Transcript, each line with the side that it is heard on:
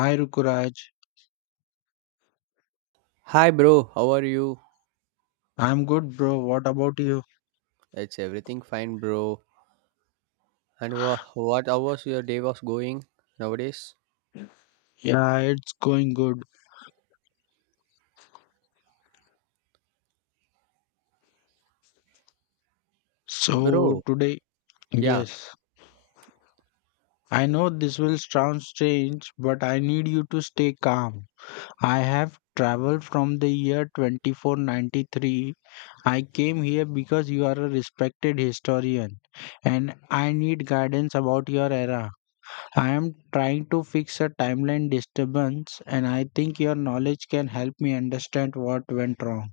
left: Hi Rukuraj,
right: Hi bro, how are you?
left: I'm good, bro. What about you?
right: It's everything fine bro. And what hours your day was going nowadays?
left: Yeah, it's going good. So
right: Bro,
left: today,
right: yeah,
left: yes, I know this will sound strange, but I need you to stay calm. I have traveled from the year 2493. I came here because you are a respected historian and I need guidance about your era. I am trying to fix a timeline disturbance and I think your knowledge can help me understand what went wrong.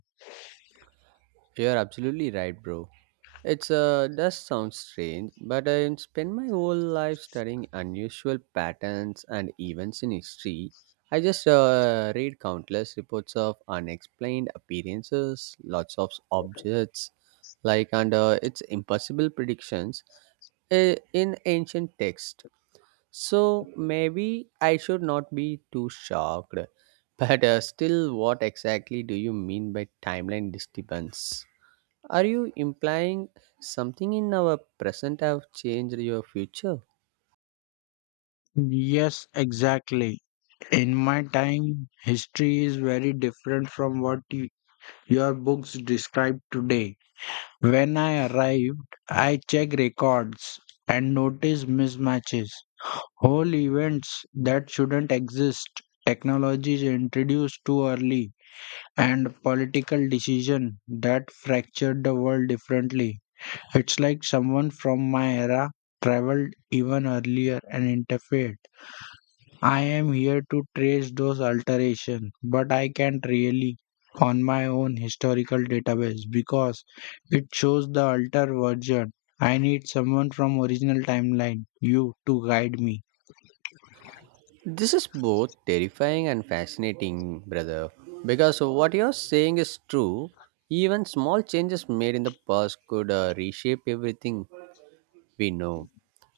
right: you're absolutely right bro. It's does sound strange, but I spent my whole life studying unusual patterns and events in history. I just read countless reports of unexplained appearances, lots of objects, like and it's impossible predictions in ancient texts. So maybe I should not be too shocked. But still, what exactly do you mean by timeline disturbance? Are you implying something in our present have changed your future?
left: Yes, exactly. In my time, history is very different from what your books describe today. When I arrived, I checked records and noticed mismatches, whole events that shouldn't exist, technologies introduced too early, and political decision that fractured the world differently. It's like someone from my era traveled even earlier and interfered. I am here to trace those alterations, but I can't really on my own historical database because it shows the altered version. I need someone from original timeline, you, to guide me.
right: This is both terrifying and fascinating, brother. Because what you're saying is true. Even small changes made in the past could reshape everything we know.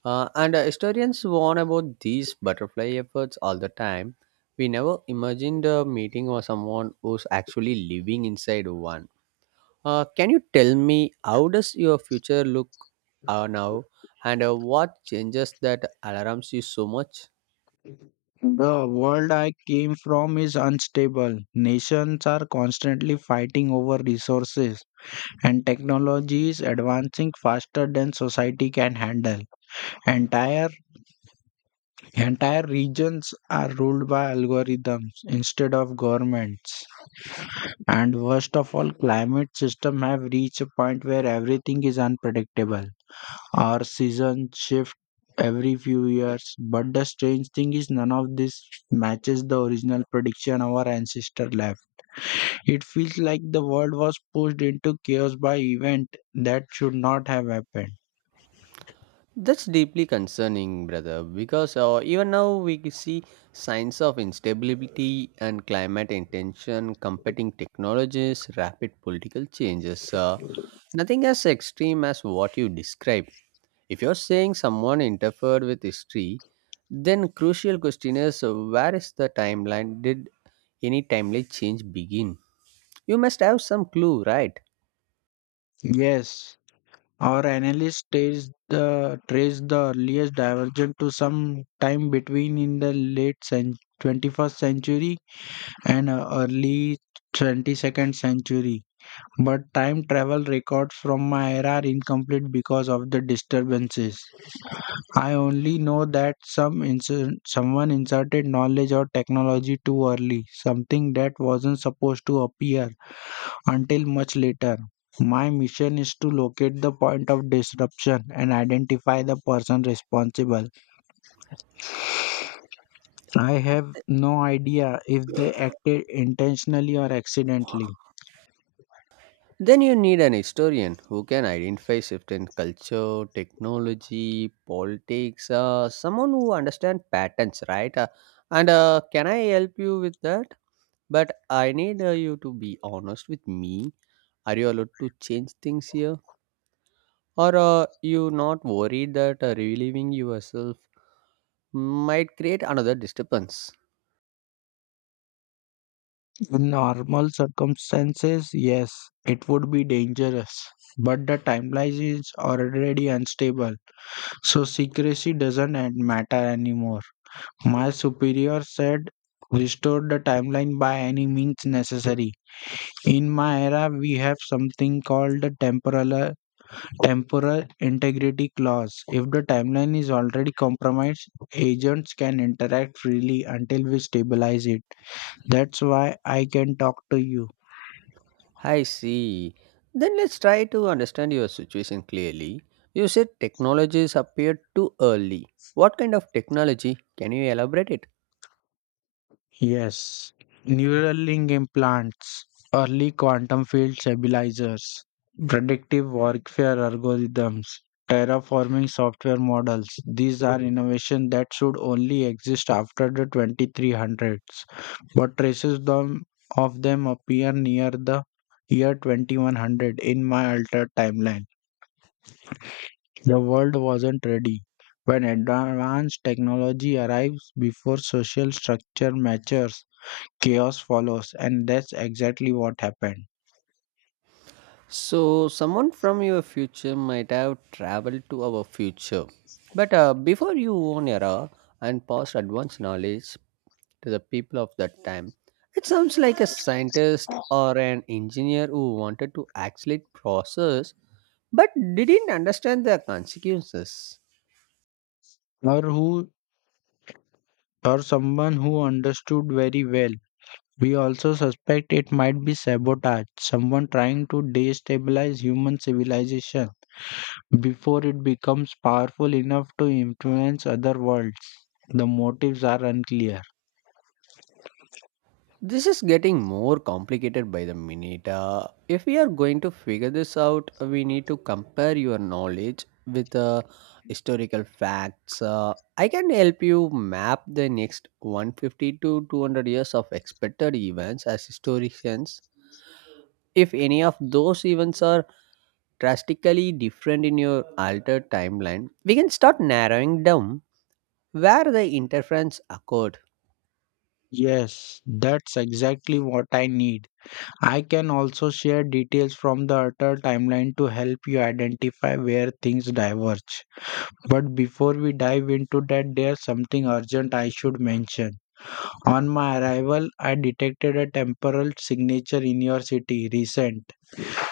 right: And Historians warn about these butterfly efforts all the time. We never imagined a meeting or someone who's actually living inside one. Can you tell me how does your future look now, and what changes that alarms you so much?
left: The world I came from is unstable. Nations are constantly fighting over resources, and technology is advancing faster than society can handle. Entire Entire regions are ruled by algorithms instead of governments. And worst of all, climate systems have reached a point where everything is unpredictable. Our seasons shift every few years. But the strange thing is none of this matches the original prediction our ancestors left. It feels like the world was pushed into chaos by event that should not have happened.
right: That's deeply concerning, brother, because even now we can see signs of instability and climate intention, competing technologies, rapid political changes. Nothing as extreme as what you described. If you're saying someone interfered with history, then crucial question is where is the timeline? Did any timely change begin? You must have some clue, right?
left: Yes, our analysis trace the earliest divergence to some time between in the 21st century and early 22nd century. But time travel records from my era are incomplete because of the disturbances. I only know that someone inserted knowledge or technology too early, something that wasn't supposed to appear until much later. My mission is to locate the point of disruption and identify the person responsible. I have no idea if they acted intentionally or accidentally.
right: Then you need an historian who can identify shift in culture, technology, politics, someone who understands patterns, right? And Can I help you with that? But I need you to be honest with me. Are you allowed to change things here? Or you not worried that relieving yourself might create another disturbance?
left: In normal circumstances, yes, it would be dangerous, but the timeline is already unstable, so secrecy doesn't matter anymore. My superior said restore the timeline by any means necessary. In my era, we have something called the temporal integrity clause. If the timeline is already compromised, agents can interact freely until we stabilize it. That's why I can talk to you.
right: I see. Then let's try to understand your situation clearly. You said technologies appeared too early. What kind of technology? Can you elaborate it?
left: Yes. Neuralink implants, early quantum field stabilizers, predictive warfare algorithms, terraforming software models. These are innovations that should only exist after the 2300s, but of them appear near the year 2100 in my altered timeline. The world wasn't ready. When advanced technology arrives before social structure matures, chaos follows, and that's exactly what happened.
right: So, someone from your future might have traveled to our future. But before you own era and pass advanced knowledge to the people of that time, it sounds like a scientist or an engineer who wanted to accelerate process but didn't understand the consequences.
left: Or who or someone who understood very well. We also suspect it might be sabotage, someone trying to destabilize human civilization before it becomes powerful enough to influence other worlds. The motives are unclear.
right: This is getting more complicated by the minute. If we are going to figure this out, we need to compare your knowledge with historical facts. I can help you map the next 150 to 200 years of expected events as historians. If any of those events are drastically different in your altered timeline, we can start narrowing down where the interference occurred.
left: Yes, that's exactly what I need. I can also share details from the Utter timeline to help you identify where things diverge. But before we dive into that, there's something urgent I should mention. On my arrival, I detected a temporal signature in your city, recent.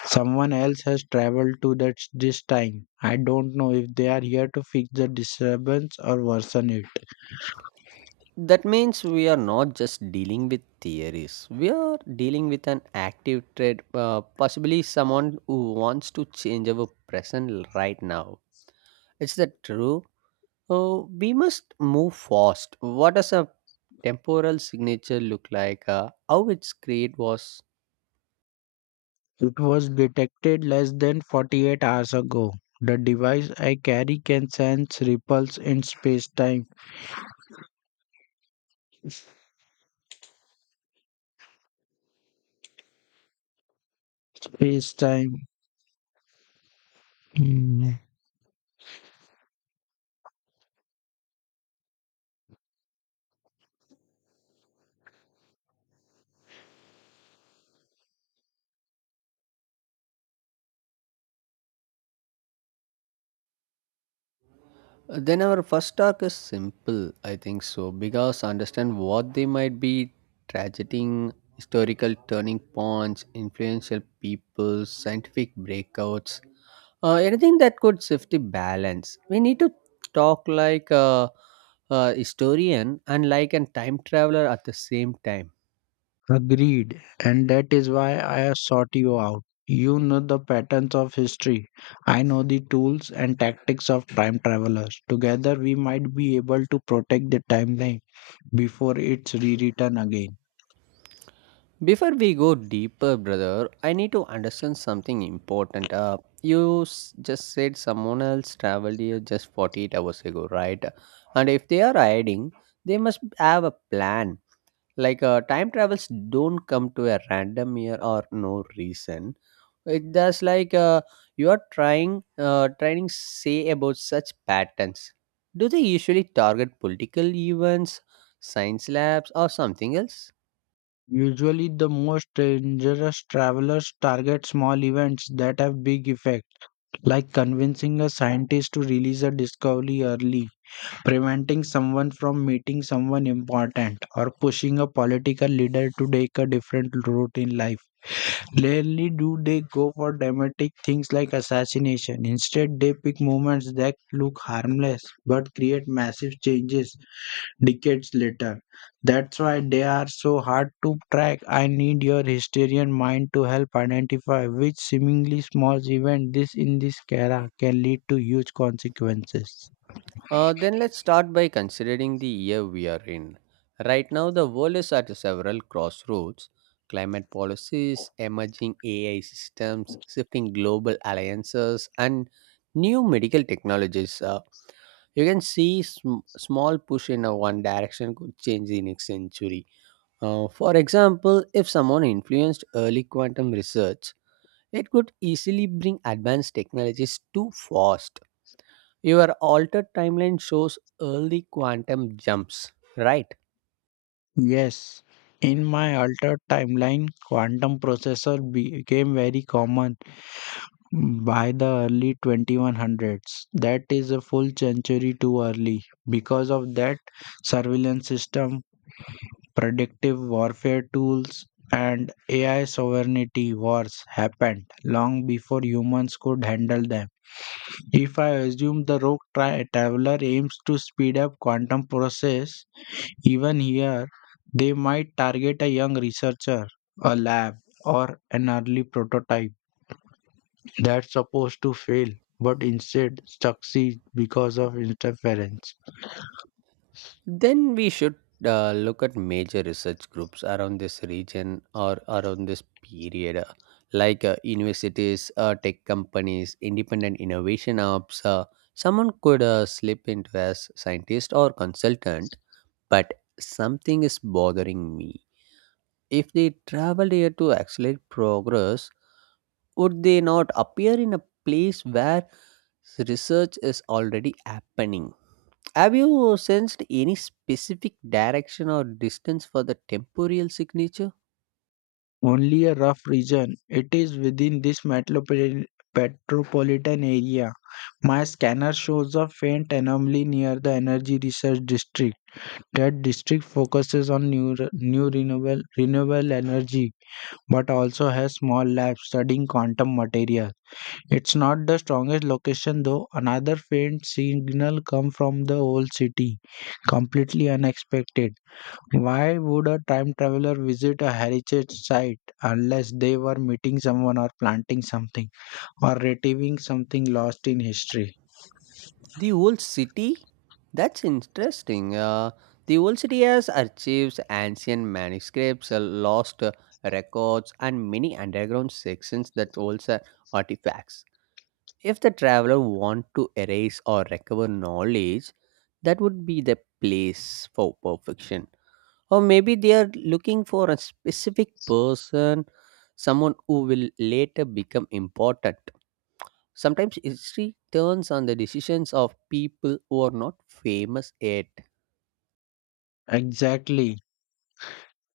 left: Someone else has traveled to that this time. I don't know if they are here to fix the disturbance or worsen it.
right: That means we are not just dealing with theories. We are dealing with an active trade, possibly someone who wants to change our present right now. Is that true? Oh, we must move fast. What does a temporal signature look like? How its create was.
left: It was detected less than 48 hours ago. The device I carry can sense ripples in space-time. Hmm,
right: Then our first arc is simple, I think so, because understand what they might be tragedy, historical turning points, influential people, scientific breakouts, anything that could shift the balance. We need to talk like a historian and like a time traveler at the same time.
left: Agreed. And that is why I have sought you out. You know the patterns of history. I know the tools and tactics of time travelers. Together, we might be able to protect the timeline before it's rewritten again.
right: Before we go deeper, brother, I need to understand something important. You just said someone else traveled here just 48 hours ago, right? And if they are hiding, they must have a plan. Like time travels don't come to a random year or no reason. It does like you are trying say about such patterns. Do they usually target political events, science labs, or something else?
left: Usually, the most dangerous travelers target small events that have big effect, like convincing a scientist to release a discovery early, preventing someone from meeting someone important, or pushing a political leader to take a different route in life. Rarely do they go for dramatic things like assassination. Instead, they pick moments that look harmless but create massive changes decades later. That's why they are so hard to track. I need your historian mind to help identify which seemingly small event this in this era can lead to huge consequences.
right: Then let's start by considering the year we are in. Right now, the world is at several crossroads. Climate policies, emerging AI systems, shifting global alliances, and new medical technologies. You can see small push in a one direction could change the next century. For example, if someone influenced early quantum research, it could easily bring advanced technologies too fast. Your altered timeline shows early quantum jumps, right?
left: Yes, in my altered timeline, quantum processor became very common by the early 2100s. That is a full century too early. Because of that, surveillance system, predictive warfare tools, and AI sovereignty wars happened long before humans could handle them. If I assume the traveler aims to speed up quantum process, even here they might target a young researcher, a lab, or an early prototype that's supposed to fail but instead succeed because of interference.
right: Then we should look at major research groups around this region or around this period, universities, tech companies, independent innovation hubs. Someone could slip into as scientist or consultant, but something is bothering me. If they traveled here to accelerate progress, would they not appear in a place where. So, research is already happening. Have you sensed any specific direction or distance for the temporal signature?
left: Only a rough region. It is within this metropolitan area. My scanner shows a faint anomaly near the energy research district. That district focuses on new renewable energy but also has small labs studying quantum materials. It's not the strongest location though. Another faint signal comes from the old city, completely unexpected. Why would a time traveler visit a heritage site unless they were meeting someone or planting something or retrieving something lost in history?
right: The old city? That's interesting. The old city has archives, ancient manuscripts, lost records, and many underground sections that holds artifacts. If the traveler want to erase or recover knowledge, that would be the place for perfection. Or maybe they are looking for a specific person, someone who will later become important. Sometimes history turns on the decisions of people who are not famous yet.
left: Exactly.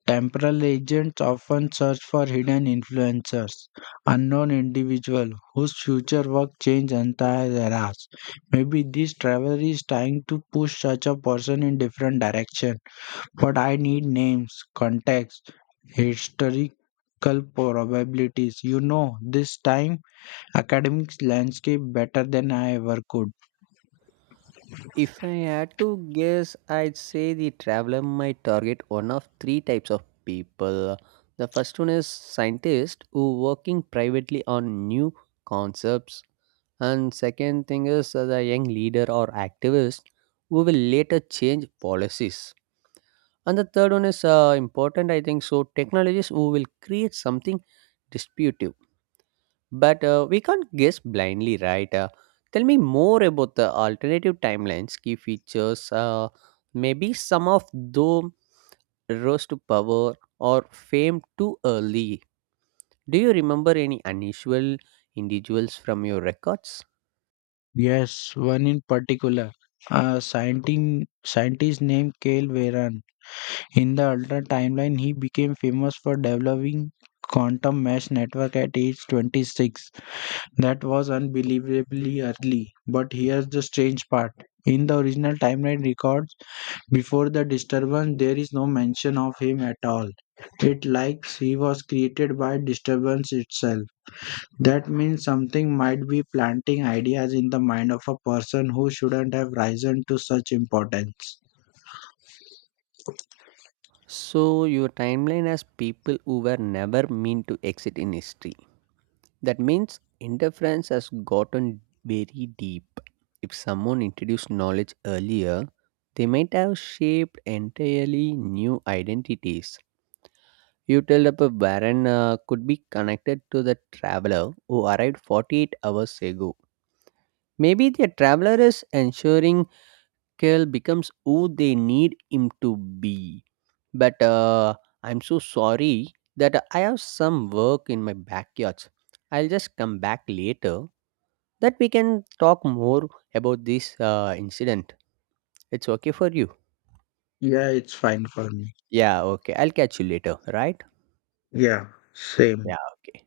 left: Temporal agents often search for hidden influencers, unknown individuals whose future work changed entire eras. Maybe this travel is trying to push such a person in different direction. But I need names, context, historical probabilities. You know, this time academic landscape better than I ever could.
right: If I had to guess, I'd say the traveler might target one of three types of people. The first one is scientists who working privately on new concepts. And second thing is the young leader or activist who will later change policies. And the third one is important, I think. So, technologies who will create something disputive, but we can't guess blindly, right? Tell me more about the alternative timelines, key features, maybe some of them rose to power or fame too early. Do you remember any unusual individuals from your records?
left: Yes, one in particular. A scientist named Kale Veron. In the alternate timeline, he became famous for developing quantum mesh network at age 26. That was unbelievably early. But here's the strange part. In the original timeline records, before the disturbance, there is no mention of him at all. It likes he was created by disturbance itself. That means something might be planting ideas in the mind of a person who shouldn't have risen to such importance.
right: So, your timeline has people who were never meant to exit in history. That means interference has gotten very deep. If someone introduced knowledge earlier, they might have shaped entirely new identities. You tell up a baron could be connected to the traveler who arrived 48 hours ago. Maybe the traveler is ensuring Kel becomes who they need him to be. But I'm so sorry that I have some work in my backyard. I'll just come back later that we can talk more about this incident. It's okay for you?
left: Yeah, it's fine for me.
right: Yeah, okay. I'll catch you later, right?
left: Yeah, same.
right: Yeah, okay.